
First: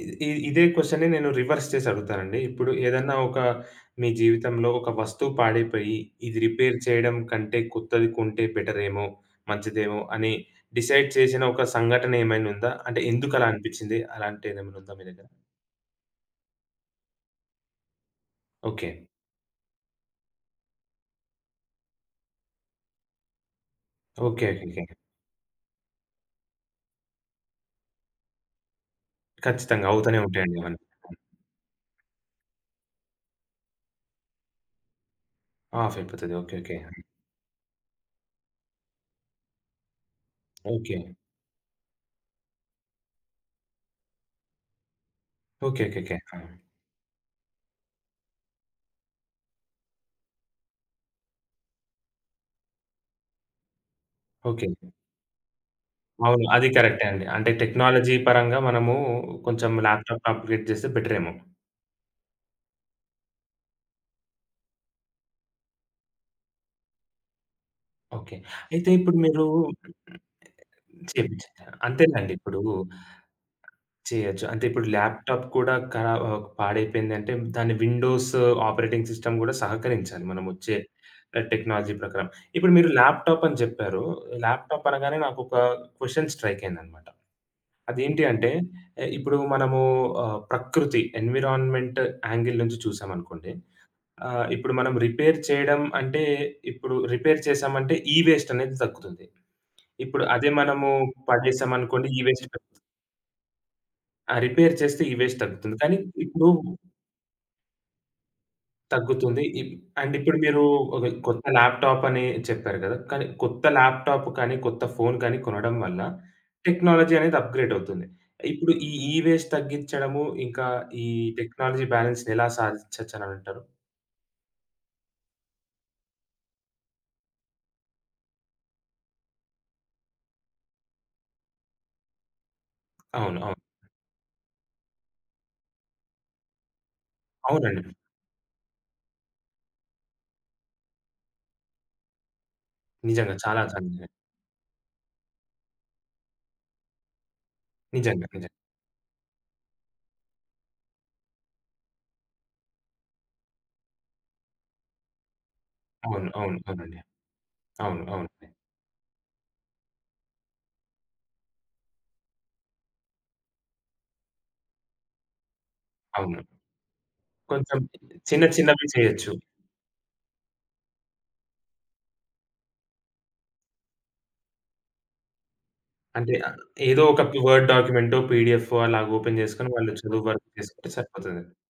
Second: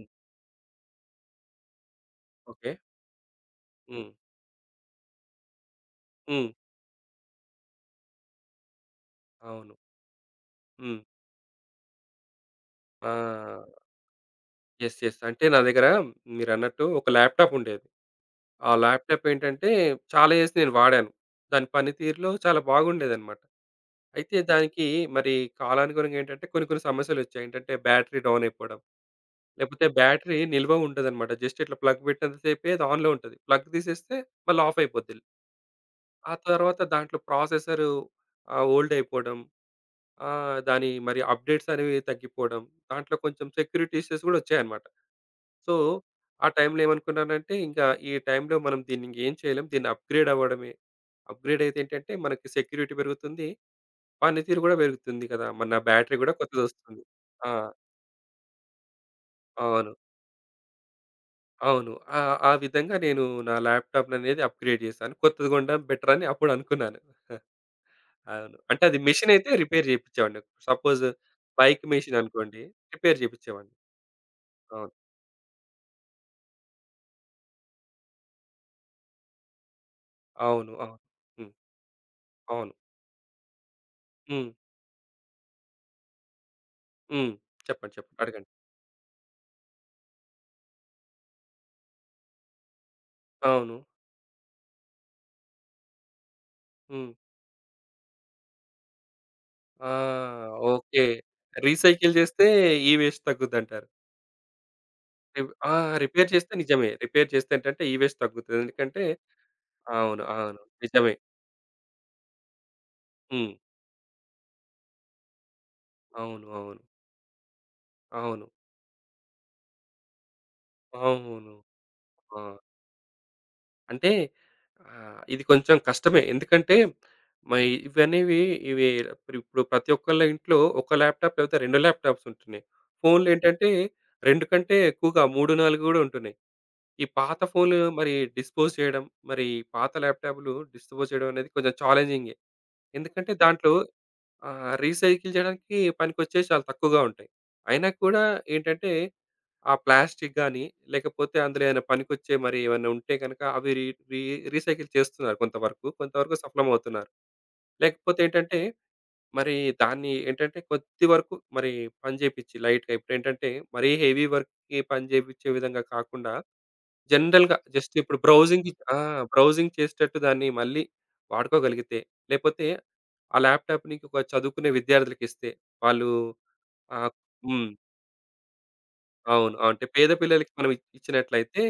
[SPEAKER 1] ఇ ఇ ఇదే క్వెషన్‌ని నేను రివర్స్ చేసి అడుగుతానండి. ఇప్పుడు
[SPEAKER 2] ఓకే.
[SPEAKER 1] ఏదన్నా ఒక మీ
[SPEAKER 2] హ్మ్.
[SPEAKER 1] జీవితంలో ఒక వస్తువు పాడైపోయి, ఇది
[SPEAKER 2] హ్మ్.
[SPEAKER 1] రిపేర్ చేయడం కంటే కొత్తది కొంటే బెటరేమో,
[SPEAKER 2] అవును.
[SPEAKER 1] మంచిదేమో అని
[SPEAKER 2] హ్మ్.
[SPEAKER 1] డిసైడ్ చేసిన ఒక సంఘటన ఏమైనా ఉందా? అంటే ఎందుకలా
[SPEAKER 2] ఆ!
[SPEAKER 1] అనిపిచ్చింది? అలాంటిదేమైనా ఉందా
[SPEAKER 2] యెస్.
[SPEAKER 1] మీ
[SPEAKER 2] యెస్.
[SPEAKER 1] దగ్గర?
[SPEAKER 2] అంటే నా దగ్గర మీరన్నట్టు ఒక ల్యాప్‌టాప్ ఉండేది. ఆ
[SPEAKER 1] ఓకే.
[SPEAKER 2] ల్యాప్‌టాప్ ఏంటంటే చాలా ఏసి నేను వాడాను. దాని పనితీరులో చాలా బాగుండేదన్నమాట. అయితే
[SPEAKER 1] ఓకే. ఓకేకే.
[SPEAKER 2] దానికి మరి కాలానుగుణంగా ఏంటంటే కొన్ని కొన్ని సమస్యలొచ్చాయి. ఏంటంటే బ్యాటరీ డౌన్ అయిపోవడం, లేకపోతే
[SPEAKER 1] ఖచ్చితంగా అవుతూనే
[SPEAKER 2] బ్యాటరీ
[SPEAKER 1] ఉంటాయండి
[SPEAKER 2] నిల్వ
[SPEAKER 1] అవన్నీ.
[SPEAKER 2] ఉండదన్నమాట. జస్ట్ ఇట్లా ప్లగ్ పెట్టినంత సేపే అది ఆన్‌లో ఉంటది. ప్లగ్ తీసేస్తే మళ్ళీ ఆఫ్ అయిపోద్ది.
[SPEAKER 1] ఆఫ్ అయిపోతది.
[SPEAKER 2] ఆ
[SPEAKER 1] ఓకే. ఓకే.
[SPEAKER 2] తర్వాత దాంట్లో ప్రాసెసరు ఓల్డ్ అయిపోవడం, ఆ! దాని
[SPEAKER 1] ఓకే.
[SPEAKER 2] మరి అప్‌డేట్స్ అనేవి తగ్గిపోవడం. దాంట్లో కొంచెం సెక్యూరిటీ ఇష్యూస్ గూడా వచ్చాయన్నమాట. So,
[SPEAKER 1] okay. ఓకేకే. ఆ!
[SPEAKER 2] ఆ టైంలో ఏమనుకున్నానంటే, ఇంకా ఈ టైంలో మనం దీన్ని ఇంకేం చేయలేం. దీన్ని అప్‌గ్రేడ్ అవ్వడమే. అప్‌గ్రేడ్ అయితే ఏంటంటే, మనకి సెక్యూరిటీ పెరుగుతుంది. పనితీరు
[SPEAKER 1] ఓకే.
[SPEAKER 2] గూడా పెరుగుతుంది కదా! మన బ్యాటరీ గూడా
[SPEAKER 1] అవును. అది
[SPEAKER 2] కొత్తదొస్తుంది.
[SPEAKER 1] కరెక్టే అండి. అంటే
[SPEAKER 2] ఆ!
[SPEAKER 1] టెక్నాలజీ పరంగా మనము కొంచెం
[SPEAKER 2] అవును.
[SPEAKER 1] ల్యాప్‌టాప్‌ని అప్‌గ్రేడ్ చేస్తే బెటరేమో.
[SPEAKER 2] అవును. ఆ! ఆ విధంగా నేను నా ల్యాప్‌టాప్‌ననేది అప్‌గ్రేడ్ చేశాను. కొత్తది కొనడం బెటర్ అని అప్పుడు అనుకున్నాను.
[SPEAKER 1] ఓకే.
[SPEAKER 2] అవును. అంటే
[SPEAKER 1] అయితే
[SPEAKER 2] అది
[SPEAKER 1] ఇప్పుడు
[SPEAKER 2] మెషిన్
[SPEAKER 1] మీరు
[SPEAKER 2] అయితే రిపేర్ చేపిచ్చేవాడిని. సపోజ్
[SPEAKER 1] చేపిచ్చారు.
[SPEAKER 2] బైక్ మెషిన్
[SPEAKER 1] అంతేనండి. ఇప్పుడు
[SPEAKER 2] అనుకోండి రిపేర్ చేపిచ్చేవాడిని.
[SPEAKER 1] చేయొచ్చు. అంటే ఇప్పుడు
[SPEAKER 2] అవును.
[SPEAKER 1] ల్యాప్‌టాప్ కూడా పాడైపోయిందంటే దాని విండోస్ ఆపరేటింగ్ సిస్టమ్ గూడా సహకరించాలి
[SPEAKER 2] అవును.
[SPEAKER 1] మనమొచ్చే
[SPEAKER 2] అవును. హ్మ్.
[SPEAKER 1] టెక్నాలజీ ప్రకారం. ఇప్పుడు
[SPEAKER 2] అవును.
[SPEAKER 1] మీరు ల్యాప్‌టాప్ అని చెప్పారు.
[SPEAKER 2] హ్మ్.
[SPEAKER 1] ల్యాప్‌టాప్ అనగానే నాకొక క్వెషన్ స్ట్రైక్ అయిందనమాట.
[SPEAKER 2] హ్మ్. చెప్పండి. చెప్పండి.
[SPEAKER 1] అదేంటి అంటే
[SPEAKER 2] అడగండి.
[SPEAKER 1] ఇప్పుడు మనము ప్రకృతి ఎన్విరాన్మెంట్ యాంగిల్ నుంచి చూసామనుకోండి.
[SPEAKER 2] అవును.
[SPEAKER 1] ఇప్పుడు మనం రిపేర్ చేయడం అంటే ఇప్పుడు
[SPEAKER 2] హ్మ్.
[SPEAKER 1] రిపేర్ చేశామంటే ఈ వేస్ట్ అనేది తగ్గుతుంది.
[SPEAKER 2] ఆ!
[SPEAKER 1] ఇప్పుడు అదే మనము
[SPEAKER 2] ఓకే.
[SPEAKER 1] పడేసామనుకోండి
[SPEAKER 2] రీసైకిల్
[SPEAKER 1] ఈ వేస్ట్
[SPEAKER 2] చేస్తే ఈ వేస్ట్ తగ్గుద్దంటారు.
[SPEAKER 1] ఆ! రిపేర్ చేస్తే ఈ వేస్ట్
[SPEAKER 2] రివ్ ఆ!
[SPEAKER 1] తగ్గుతుంది. కానీ
[SPEAKER 2] రిపేర్
[SPEAKER 1] ఇప్పుడు
[SPEAKER 2] చేస్తే నిజమే. రిపేర్ చేస్తే ఏంటంటే ఈ వేస్ట్ తగ్గుతది. ఎందుకంటే
[SPEAKER 1] తగ్గుతుంది. అండ్
[SPEAKER 2] అవును.
[SPEAKER 1] ఇప్పుడు
[SPEAKER 2] అవును.
[SPEAKER 1] మీరు ఒక
[SPEAKER 2] నిజమే.
[SPEAKER 1] కొత్త ల్యాప్‌టాప్ అని చెప్పారు గదా! కానీ
[SPEAKER 2] హ్మ్.
[SPEAKER 1] కొత్త ల్యాప్‌టాప్ కానీ, కొత్త ఫోను కానీ కొనడం వల్ల
[SPEAKER 2] అవును. అవును.
[SPEAKER 1] టెక్నాలజీ అనేది అప్‌గ్రేడ్ అవుతుంది.
[SPEAKER 2] అవును.
[SPEAKER 1] ఇప్పుడు ఈ ఈ వేస్ట్ తగ్గించడము, ఇంకా ఈ
[SPEAKER 2] అవును.
[SPEAKER 1] టెక్నాలజీ బ్యాలెన్స్‌ని
[SPEAKER 2] ఆ!
[SPEAKER 1] ఎలా సాధించొచ్చని అంటారు?
[SPEAKER 2] అంటే ఇది కొంచెం కష్టమే. ఎందుకంటే మై ఇవనేవి ఇవి ఇప్పుడు ఇప్పుడు ప్రతి ఒక్కళ్ళ ఇంట్లో ఒక ల్యాప్‌టాప్ లేకపోతే 2 ల్యాప్‌టాప్స్ ఉంటున్నాయి. ఫోన్‌లు
[SPEAKER 1] అవును. అవును.
[SPEAKER 2] ఏంటంటే 2 కంటే ఎక్కువగా 3, 4 గూడా ఉంటున్నాయి. ఈ పాత ఫోన్‌లు
[SPEAKER 1] అవునండి.
[SPEAKER 2] మరి డిస్పోజ్ చేయడం, మరి పాత ల్యాప్‌టాప్‌లు డిస్పోజ్ చేయడం అనేది కొంచెం ఛాలెంజింగే. ఎందుకంటే
[SPEAKER 1] నిజంగా చాలా
[SPEAKER 2] దాంట్లో
[SPEAKER 1] నిజంగా.
[SPEAKER 2] రీసైకిల్ చేయడానికి పనికొచ్చేవి చాలా తక్కువగా ఉంటాయి. అయినా కూడా
[SPEAKER 1] నిజంగా. నిజంగా.
[SPEAKER 2] ఏంటంటే ఆ ప్లాస్టిక్ గాని, లేకపోతే అందులో ఏమైనా పనికొచ్చే మరి ఏమైనా ఉంటే గనక అవి రీ రీ రీసైకిల్ చేస్తున్నారు కొంతవరకు.
[SPEAKER 1] అవును.
[SPEAKER 2] కొంతవరకు
[SPEAKER 1] అవును. అవునండి.
[SPEAKER 2] సఫలమవుతున్నారు.
[SPEAKER 1] అవును.
[SPEAKER 2] లేకపోతే
[SPEAKER 1] అవునండి.
[SPEAKER 2] ఏంటంటే, మరి దాన్ని ఏంటంటే కొద్ది వరకు మరి పని చేపిచ్చి లైట్‌గా ఇప్పుడేంటంటే, మరీ హెవీ వర్క్‌కి పని చేపిచ్చే విధంగా కాకుండా,
[SPEAKER 1] అవును.
[SPEAKER 2] జనరల్‌గా
[SPEAKER 1] కొంచెం
[SPEAKER 2] జస్ట్ ఇప్పుడు
[SPEAKER 1] చిన్న
[SPEAKER 2] బ్రౌజింగ్
[SPEAKER 1] చిన్నవి
[SPEAKER 2] ఆ!
[SPEAKER 1] చేయొచ్చు.
[SPEAKER 2] బ్రౌజింగ్ చేసేటట్టు దాన్ని మళ్ళీ వాడుకోగలిగితే, లేపోతే ఆ ల్యాప్‌టాప్‌ని ఒక చదువుకునే విద్యార్థులకిస్తే, వాళ్ళు
[SPEAKER 1] అంటే ఏదో
[SPEAKER 2] ఆహ్,
[SPEAKER 1] ఒక వర్డ్
[SPEAKER 2] హ్మ్.
[SPEAKER 1] డాక్యుమెంటో, పీడీఎఫో అలాగా ఓపెన్
[SPEAKER 2] అవును.
[SPEAKER 1] చేసుకొని
[SPEAKER 2] అంటే
[SPEAKER 1] వాళ్ళు
[SPEAKER 2] పేద
[SPEAKER 1] చదువు వరకు
[SPEAKER 2] పిల్లలకి మనం ఇ
[SPEAKER 1] చేసుకుంటే సరిపోతది.
[SPEAKER 2] ఇచ్చినట్లయితే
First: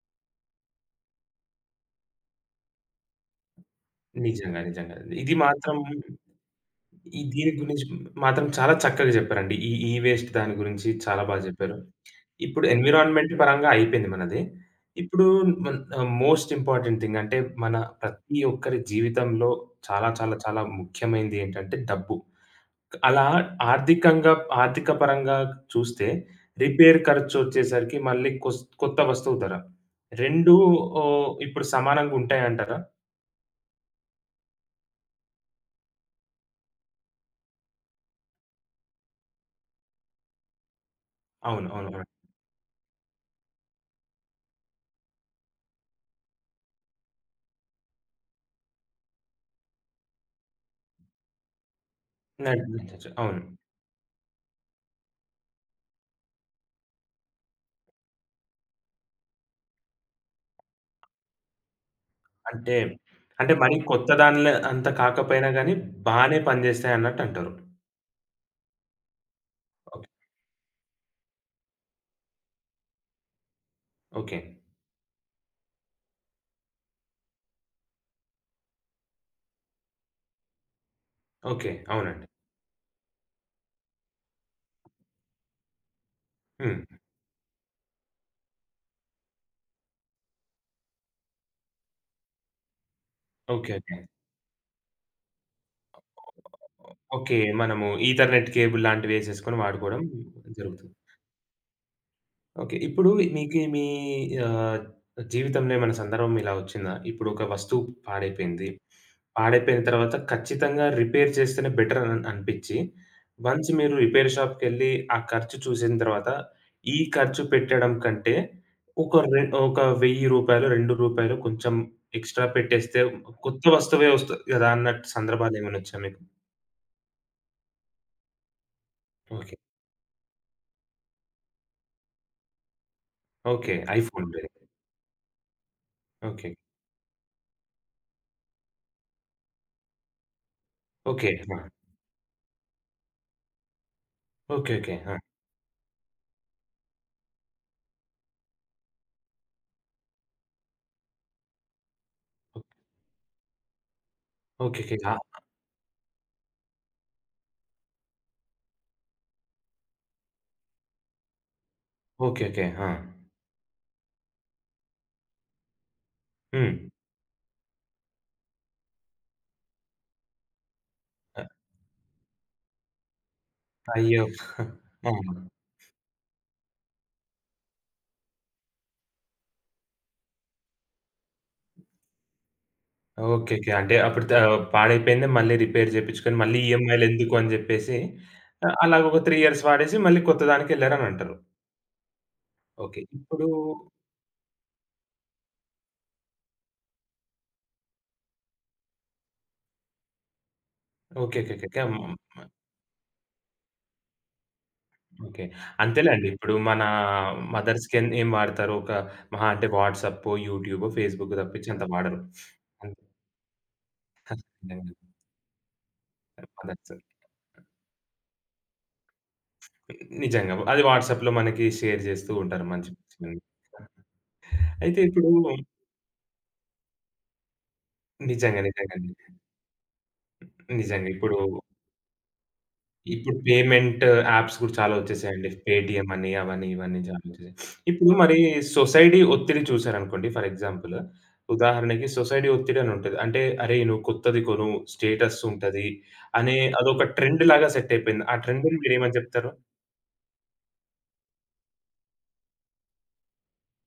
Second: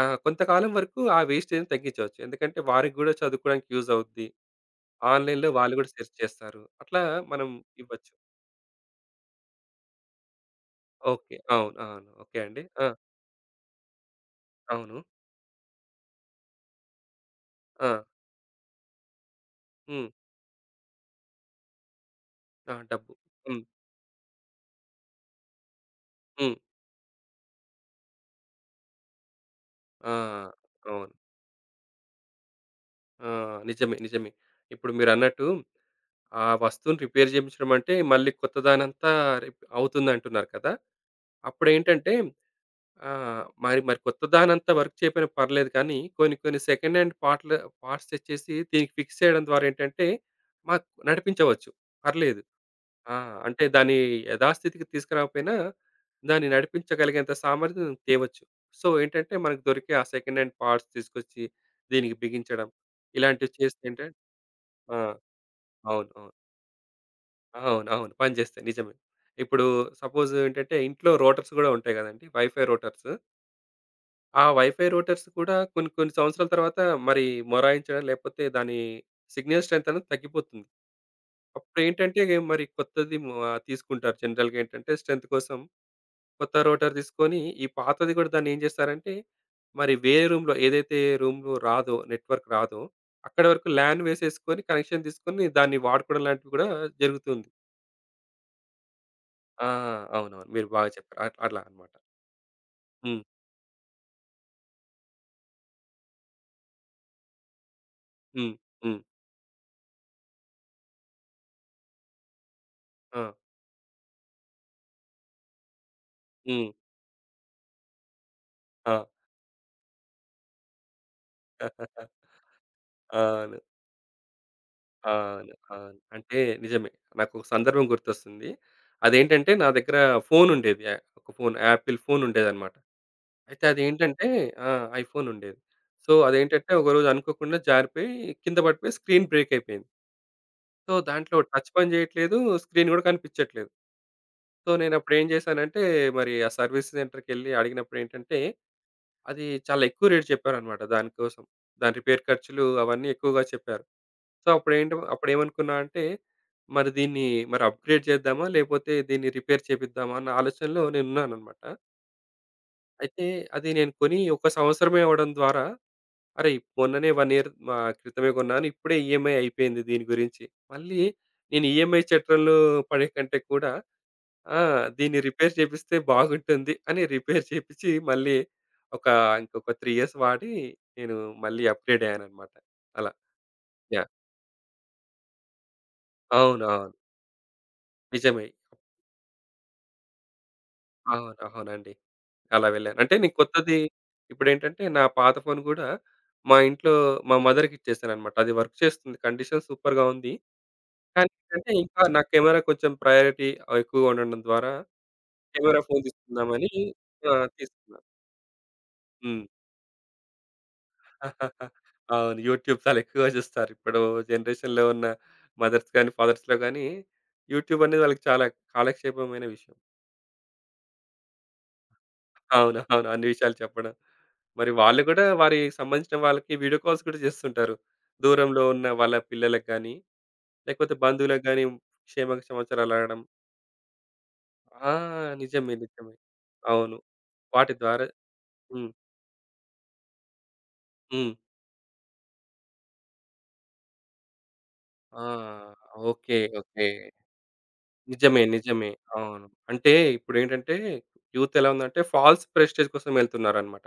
[SPEAKER 2] ఆ! కొంతకాలం వరకు ఆ వేస్టేజ్‌ని తగ్గించవచ్చు. ఎందుకంటే వారికి గూడా చదువుకోవడానికి యూజ్ అవుద్ది.
[SPEAKER 1] నిజంగా. నిజంగా. ఇది
[SPEAKER 2] ఆన్‌లైన్‌లో
[SPEAKER 1] మాత్రం
[SPEAKER 2] వాళ్ళు గూడా సెర్చ్ చేస్తారు. అట్లా
[SPEAKER 1] ఈ
[SPEAKER 2] మనం
[SPEAKER 1] దీని గురించి
[SPEAKER 2] ఇవ్వచ్చు.
[SPEAKER 1] మాత్రం చాలా చక్కగా చెప్పారండి. ఈ ఈ వేస్ట్ దాని గురించి చాలా
[SPEAKER 2] ఓకే.
[SPEAKER 1] బాగా చెప్పారు.
[SPEAKER 2] అవును. అవును. ఓకే అండి.
[SPEAKER 1] ఇప్పుడు
[SPEAKER 2] ఆ!
[SPEAKER 1] ఎన్విరాన్మెంట్ పరంగా అయిపోయింది మనది.
[SPEAKER 2] అవును.
[SPEAKER 1] ఇప్పుడు మోస్ట్ ఇంపార్టెంట్ థింగ్ అంటే మన
[SPEAKER 2] ఆ!
[SPEAKER 1] ప్రతి ఒక్కరి జీవితంలో
[SPEAKER 2] హ్మ్.
[SPEAKER 1] చాలా చాలా చాలా ముఖ్యమైనది ఏంటంటే డబ్బు.
[SPEAKER 2] ఆ! డబ్బు.
[SPEAKER 1] అలా
[SPEAKER 2] హ్మ్.
[SPEAKER 1] ఆర్థికంగా ఆర్థిక పరంగా చూస్తే
[SPEAKER 2] హ్మ్.
[SPEAKER 1] రిపేర్ ఖర్చొచ్చేసరికి మళ్ళీ కొత్త వస్తువు ధర.
[SPEAKER 2] ఆ!
[SPEAKER 1] 2
[SPEAKER 2] అవును.
[SPEAKER 1] ఓహ్, ఇప్పుడు సమానంగా ఉంటాయంటారా?
[SPEAKER 2] ఆ! నిజమే. నిజమే. ఇప్పుడు మీరన్నట్టు ఆ వస్తువుని రిపేర్ చేపించడం అంటే మళ్ళీ కొత్త దానంతా రిప్ అవుతుందంటున్నారు కదా!
[SPEAKER 1] అవును. అవును.
[SPEAKER 2] అప్పుడేంటంటే
[SPEAKER 1] అవును.
[SPEAKER 2] ఆ! మరి మరి కొత్త దానంతా వర్క్ చేయకపోయినా పర్లేదు కానీ, కొన్ని కొన్ని సెకండ్ హ్యాండ్ పార్ట్‌లు పార్ట్స్ తెచ్చేసి దీనికి ఫిక్స్ చేయడం ద్వారా ఏంటంటే, మాకు నడిపించవచ్చు. పర్లేదు.
[SPEAKER 1] నడిపించొచ్చు.
[SPEAKER 2] ఆ!
[SPEAKER 1] అవును.
[SPEAKER 2] అంటే దాని యథాస్థితికి తీసుకురాకపోయినా, దాన్ని నడిపించగలిగేంత సామర్థ్యం తేవచ్చు. సో, ఏంటంటే మనకు దొరికే ఆ సెకండ్ హ్యాండ్ పార్ట్స్ తీసుకొచ్చి దీనికి బిగించడం.
[SPEAKER 1] అంటే,
[SPEAKER 2] ఇలాంటివి
[SPEAKER 1] అంటే మరీ
[SPEAKER 2] చేస్తే
[SPEAKER 1] కొత్త
[SPEAKER 2] ఏంటం
[SPEAKER 1] దానిలో అంత
[SPEAKER 2] ఆ!
[SPEAKER 1] కాకపోయినా గానీ
[SPEAKER 2] అవును. అవును.
[SPEAKER 1] బానే పనిజేస్తాయన్నట్టంటారు.
[SPEAKER 2] అవునవును. పనిచేస్తాయి. నిజమే. ఇప్పుడు
[SPEAKER 1] ఓకే.
[SPEAKER 2] సపోజ్ ఏంటంటే ఇంట్లో రోటర్స్ గూడా ఉంటాయి గదండీ! Wifi rotors.
[SPEAKER 1] ఓకే.
[SPEAKER 2] ఆ వైఫై రూటర్స్ కూడా కొన్ని కొన్ని సంవత్సరాల తర్వాత మరి మొరాయించడం, లేకపోతే దాని సిగ్నల్ స్ట్రెంత్ అనేది తగ్గిపోతుంది.
[SPEAKER 1] ఓకే.
[SPEAKER 2] అప్పుడేంటంటే
[SPEAKER 1] అవునండి.
[SPEAKER 2] మరి కొత్తది మ ఆ తీసుకుంటారు జనరల్‌గా ఏంటంటే స్ట్రెంత్ కోసం కొత్త
[SPEAKER 1] హ్మ్.
[SPEAKER 2] రూటర్ తీసుకొని ఈ పాతది కూడా దాన్ని ఏం చేస్తారంటే మరి వేరే రూమ్‌లో ఏదైతే రూమ్‌లో రాదో నెట్వర్క్ రాదో అక్కడి వరకు
[SPEAKER 1] ఓకే. ఓకే.
[SPEAKER 2] ల్యాన్ వేసేసుకొని కనెక్షన్ తీసుకొని దాన్ని వాడుకోవడం లాంటివి కూడా
[SPEAKER 1] ఓకే.
[SPEAKER 2] జరుగుతుంది.
[SPEAKER 1] మనము ఈథర్‌నెట్ కేబుల్ లాంటివేసేసుకొని
[SPEAKER 2] ఆ!
[SPEAKER 1] వాడుకోవడం
[SPEAKER 2] అవునవును. మీరు బాగా
[SPEAKER 1] జరుగుతుంది.
[SPEAKER 2] చెప్పారు. అట్లా అట్లా అన్నమాట.
[SPEAKER 1] ఓకే. ఇప్పుడు
[SPEAKER 2] హ్మ్.
[SPEAKER 1] మీకి మీ ఆహ్, జీవితంలో ఏమైనా సందర్భం ఇలా వచ్చిందా? ఇప్పుడు ఒక వస్తువు
[SPEAKER 2] హ్మ్.
[SPEAKER 1] పాడైపోయింది.
[SPEAKER 2] హ్మ్.
[SPEAKER 1] పాడైపోయిన తర్వాత ఖచ్చితంగా రిపేర్ చేస్తేనే బెటర్ అని అనిపిచ్చి,
[SPEAKER 2] ఆ!
[SPEAKER 1] వన్స్ మీరు రిపేర్ షాప్‌కెళ్ళి ఆ ఖర్చు చూసిన తర్వాత,
[SPEAKER 2] హ్మ్.
[SPEAKER 1] ఈ ఖర్చు పెట్టడం కంటే
[SPEAKER 2] ఆ!
[SPEAKER 1] ఒక రె ఒక రూ. 1000, రూ. 2 కొంచెం ఎక్స్‌ట్రా పెట్టేస్తే
[SPEAKER 2] అవును.
[SPEAKER 1] కొత్త వస్తువే వస్తది గదా! అన్నట్టు
[SPEAKER 2] అవును.
[SPEAKER 1] సందర్భాలు ఏమైనా
[SPEAKER 2] అవును.
[SPEAKER 1] వచ్చాయా మీకు?
[SPEAKER 2] అంటే నిజమే. నాకొక సందర్భం గుర్తొస్తుంది. అదేంటంటే
[SPEAKER 1] ఓకే.
[SPEAKER 2] నా దగ్గర ఫోనుండేది. యాహ్! ఒక ఫోను యాపిల్ ఫోనుండేదనమాట. అయితే
[SPEAKER 1] ఓకే. ఐఫోన్
[SPEAKER 2] అదేంటంటే
[SPEAKER 1] ఉండేది.
[SPEAKER 2] ఆ! ఐఫోన్ ఉండేది. So,
[SPEAKER 1] okay.
[SPEAKER 2] అదేంటంటే ఒకరోజు అనుకోకుండా జారిపోయి కింద పడిపోయి స్క్రీన్ బ్రేక్ అయిపోయింది. So,
[SPEAKER 1] okay.
[SPEAKER 2] దాంట్లో
[SPEAKER 1] ఆ!
[SPEAKER 2] టచ్ పని చేయట్లేదు. స్క్రీన్ కూడా కనిపించట్లేదు. So,
[SPEAKER 1] okay. ఓకే. ఆ!
[SPEAKER 2] నేనప్పుడు ఏం చేశానంటే మరి ఆ సర్వీస్ సెంటర్‌కెళ్ళి అడిగినప్పుడు ఏంటంటే అది చాలా ఎక్కువ రేట్ చెప్పారనమాట దానికోసం. దాని రిపేర్ ఖర్చులు
[SPEAKER 1] ఓకే.
[SPEAKER 2] అవన్నీ ఎక్కువగా చెప్పారు. So,
[SPEAKER 1] okay.
[SPEAKER 2] అప్పుడేంటి
[SPEAKER 1] ఆ!
[SPEAKER 2] అప్పుడేమనుకున్నా అంటే, మరి దీన్ని మరి అప్‌గ్రేడ్ చేద్దామా? లేపోతే దీన్ని రిపేర్ చేపిద్దామా? అన్న ఆలోచనలో నేనున్నాననమాట.
[SPEAKER 1] ఓకే. ఓకే. ఆ!
[SPEAKER 2] అయితే అది నేను కొని ఒక సంవత్సరమే అవ్వడం ద్వారా, అరేయ్!
[SPEAKER 1] హ్మ్.
[SPEAKER 2] మొన్ననే 1 ఇయర్ క్రితమే కొన్నాను. ఇప్పుడే ఈఎంఐ అయిపోయింది దీని గురించి. మళ్ళీ
[SPEAKER 1] అ
[SPEAKER 2] నేను ఈఎంఐ చట్రంలో పడే కంటే కూడా
[SPEAKER 1] అయ్యో!
[SPEAKER 2] ఆ!
[SPEAKER 1] ఆ!
[SPEAKER 2] దీన్ని రిపేర్ చేపిస్తే బాగుంటుంది అని రిపేర్ చేపిచ్చి మళ్ళీ ఒక ఇంకొక 3 ఇయర్స్ వాడి నేను మళ్ళీ అప్‌గ్రేడ్ అయ్యాననమాట. అలా.
[SPEAKER 1] ఓకే. ఓకే. అంటే
[SPEAKER 2] యాహ్!
[SPEAKER 1] అప్పుడు పాడైపోయింది. మళ్ళీ రిపేర్ చేపించుకొని మళ్ళీ
[SPEAKER 2] అవునవును.
[SPEAKER 1] ఈఎంఐలెందుకు అని చెప్పేసి
[SPEAKER 2] నిజమే.
[SPEAKER 1] అలాగ ఒక 3 ఇయర్స్ వాడేసి మళ్ళీ కొత్తదానికెళ్లారని అంటారు.
[SPEAKER 2] అవును. అవునండి. అలా వెళ్ళాను.
[SPEAKER 1] ఓకే.
[SPEAKER 2] అంటే నేను
[SPEAKER 1] ఇప్పుడు
[SPEAKER 2] కొత్తది ఇప్పుడేంటంటే నా పాత ఫోను గూడా మా ఇంట్లో మా మదర్‌కిచ్చేసాననమాట. అది వర్క్ చేస్తుంది. కండిషన్ సూపర్‌గా ఉంది. కానీ
[SPEAKER 1] ఓకే. ఓకే. ఓకే.
[SPEAKER 2] ఏంటంటే
[SPEAKER 1] ఓకే.
[SPEAKER 2] ఇంకా
[SPEAKER 1] హ్మ్.
[SPEAKER 2] నా కెమెరా కొంచెం ప్రయారిటీ ఎక్కువగా ఉండడం ద్వారా
[SPEAKER 1] ఓకే.
[SPEAKER 2] కెమెరా ఫోను
[SPEAKER 1] అంతేలేండి. ఇప్పుడు
[SPEAKER 2] తీసుకుందామని
[SPEAKER 1] మన
[SPEAKER 2] ఆ! తీసుకున్నా.
[SPEAKER 1] మదర్స్‌కేం ఏం వాడతారు? ఒక
[SPEAKER 2] హ్మ్.
[SPEAKER 1] మహా అంటే వాట్సాపో, యూట్యూబో, ఫేస్‌బుక్ తప్పించి అంత వాడరు.
[SPEAKER 2] అవును. యూట్యూబ్ చాలా
[SPEAKER 1] అంతే.
[SPEAKER 2] ఎక్కువగా చూస్తారు. ఇప్పుడు జనరేషన్‌లో
[SPEAKER 1] నిజంగా.
[SPEAKER 2] ఉన్న మదర్స్ గాని, ఫాదర్స్‌లో గాని
[SPEAKER 1] మదర్స్.
[SPEAKER 2] యూట్యూబ్ అనేది వాళ్ళకి చాలా కాలక్షేపమైన విషయం.
[SPEAKER 1] నిజంగా. అది వాట్సాప్‌లో మనకి షేర్ చేస్తూ ఉంటారు
[SPEAKER 2] అవును.
[SPEAKER 1] మంచి
[SPEAKER 2] అవును. అన్ని
[SPEAKER 1] విషయాన్ని.
[SPEAKER 2] విషయాలు చెప్పడం. మరి
[SPEAKER 1] అయితే
[SPEAKER 2] వాళ్ళు గూడా
[SPEAKER 1] ఇప్పుడు
[SPEAKER 2] వారికి సంబంధించిన వాళ్ళకి వీడియో కాల్స్ కూడా చేస్తుంటారు.
[SPEAKER 1] నిజంగా.
[SPEAKER 2] దూరంలో ఉన్న
[SPEAKER 1] నిజంగండి.
[SPEAKER 2] వాళ్ళ పిల్లలకి గాని, లేకపోతే
[SPEAKER 1] నిజంగా. ఇప్పుడు,
[SPEAKER 2] బంధువులకు గాని క్షేమ సమాచారాలు అడగడం.
[SPEAKER 1] ఇప్పుడు పేమెంట్ యాప్స్ కూడా
[SPEAKER 2] ఆ!
[SPEAKER 1] చాలా వచ్చేసాయండి.
[SPEAKER 2] నిజమే.
[SPEAKER 1] పేటీఎం
[SPEAKER 2] నిజమే.
[SPEAKER 1] అని, అవని,
[SPEAKER 2] అవును.
[SPEAKER 1] ఇవని చాలా వచ్చేసాయి.
[SPEAKER 2] వాటి ద్వారా
[SPEAKER 1] ఇప్పుడు మరి
[SPEAKER 2] హ్మ్.
[SPEAKER 1] సొసైటీ ఒత్తిడి చూసారనుకోండి ఫర్ ఎగ్జాంపుల్.
[SPEAKER 2] హ్మ్.
[SPEAKER 1] ఉదాహరణకి సొసైటీ ఒత్తిడి అని ఉంటది. అంటే అరేయ్! నువ్వు కొత్తది కొను,
[SPEAKER 2] ఆ!
[SPEAKER 1] స్టేటస్ ఉంటది
[SPEAKER 2] ఓకే.
[SPEAKER 1] అనే
[SPEAKER 2] ఓకే.
[SPEAKER 1] అదొక ట్రెండ్ లాగా సెట్ అయిపోయింది. ఆ
[SPEAKER 2] నిజమే.
[SPEAKER 1] ట్రెండ్‌ని
[SPEAKER 2] నిజమే.
[SPEAKER 1] మీరేమని
[SPEAKER 2] అవును.
[SPEAKER 1] చెప్తారు?
[SPEAKER 2] అంటే ఇప్పుడేంటంటే యూత్ ఎలా ఉందంటే ఫాల్స్ ప్రెస్టేజ్ కోసం వెళ్తున్నారన్నమాట.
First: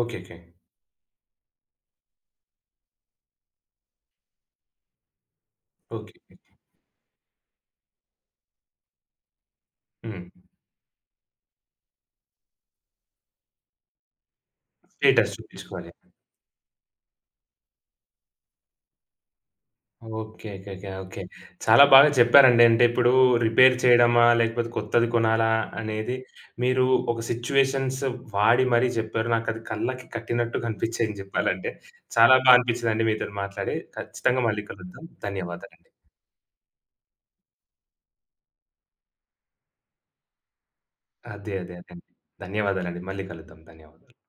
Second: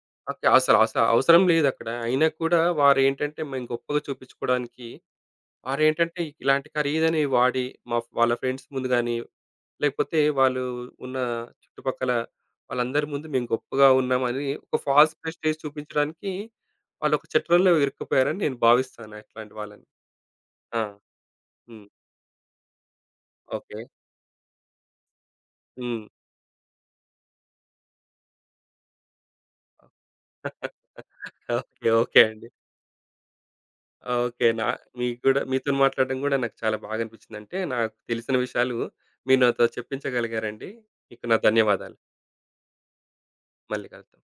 [SPEAKER 1] ఓకే. ఓకే.
[SPEAKER 2] ఓకే. అసలు అస అవసరం లేదక్కడ. అయినా కూడా వారేంటంటే మేము గొప్పగా చూపించుకోవడానికి
[SPEAKER 1] ఓకే.
[SPEAKER 2] వారేంటంటే ఇలాంటి ఖరీదైనవి వాడి మా వాళ్ళ ఫ్రెండ్స్ ముందు గాని, లేకపోతే
[SPEAKER 1] హ్మ్.
[SPEAKER 2] వాళ్ళు ఉన్న చుట్టుపక్కల వాళ్ళందరి ముందు మేము గొప్పగా ఉన్నామని ఒక ఫాల్స్
[SPEAKER 1] స్టేటస్
[SPEAKER 2] ప్రెస్టేజ్
[SPEAKER 1] చూపించుకోవాలి.
[SPEAKER 2] చూపించడానికి వాళ్ళొక చట్రంలో ఇరుక్కుపోయారని నేను భావిస్తాను అట్లాంటి వాళ్ళని.
[SPEAKER 1] ఓకే. ఓకే.
[SPEAKER 2] ఆ!
[SPEAKER 1] ఓకే. ఓకే. చాలా
[SPEAKER 2] హ్మ్.
[SPEAKER 1] బాగా చెప్పారండి. అంటే ఇప్పుడు రిపేర్
[SPEAKER 2] ఓకే.
[SPEAKER 1] చేయడమా? లేకపోతే కొత్తది కొనాలా?
[SPEAKER 2] హ్మ్.
[SPEAKER 1] అనేది మీరు ఒక సిట్యుయేషన్స్ వాడి మరీ చెప్పారు. నాకది కళ్ళకి కట్టినట్టు కనిపించాయని జెప్పాలంటే.
[SPEAKER 2] ఓకే. ఓకే
[SPEAKER 1] చాలా
[SPEAKER 2] అండి.
[SPEAKER 1] బా అనిపించిందండి మీతోని మాట్లాడి. ఖచ్చితంగా
[SPEAKER 2] ఓకే.
[SPEAKER 1] మళ్ళీ
[SPEAKER 2] నా
[SPEAKER 1] కలుద్దాం.
[SPEAKER 2] మీకు గూడా మీతోని
[SPEAKER 1] ధన్యవాదాలండి.
[SPEAKER 2] మాట్లాడడం గూడా నాకు చాలా బాగా అనిపిచ్చింది. అంటే నాకు తెలిసిన విషయాలు మీరు నాతో చెప్పించగలిగారండి. మీకు నా
[SPEAKER 1] అదే. అదే. అదే
[SPEAKER 2] ధన్యవాదాలు.
[SPEAKER 1] అండి. ధన్యవాదాలండి. మళ్ళీ కలుద్దాం.
[SPEAKER 2] మళ్ళీ
[SPEAKER 1] ధన్యవాదాలు.
[SPEAKER 2] కలుద్దాం.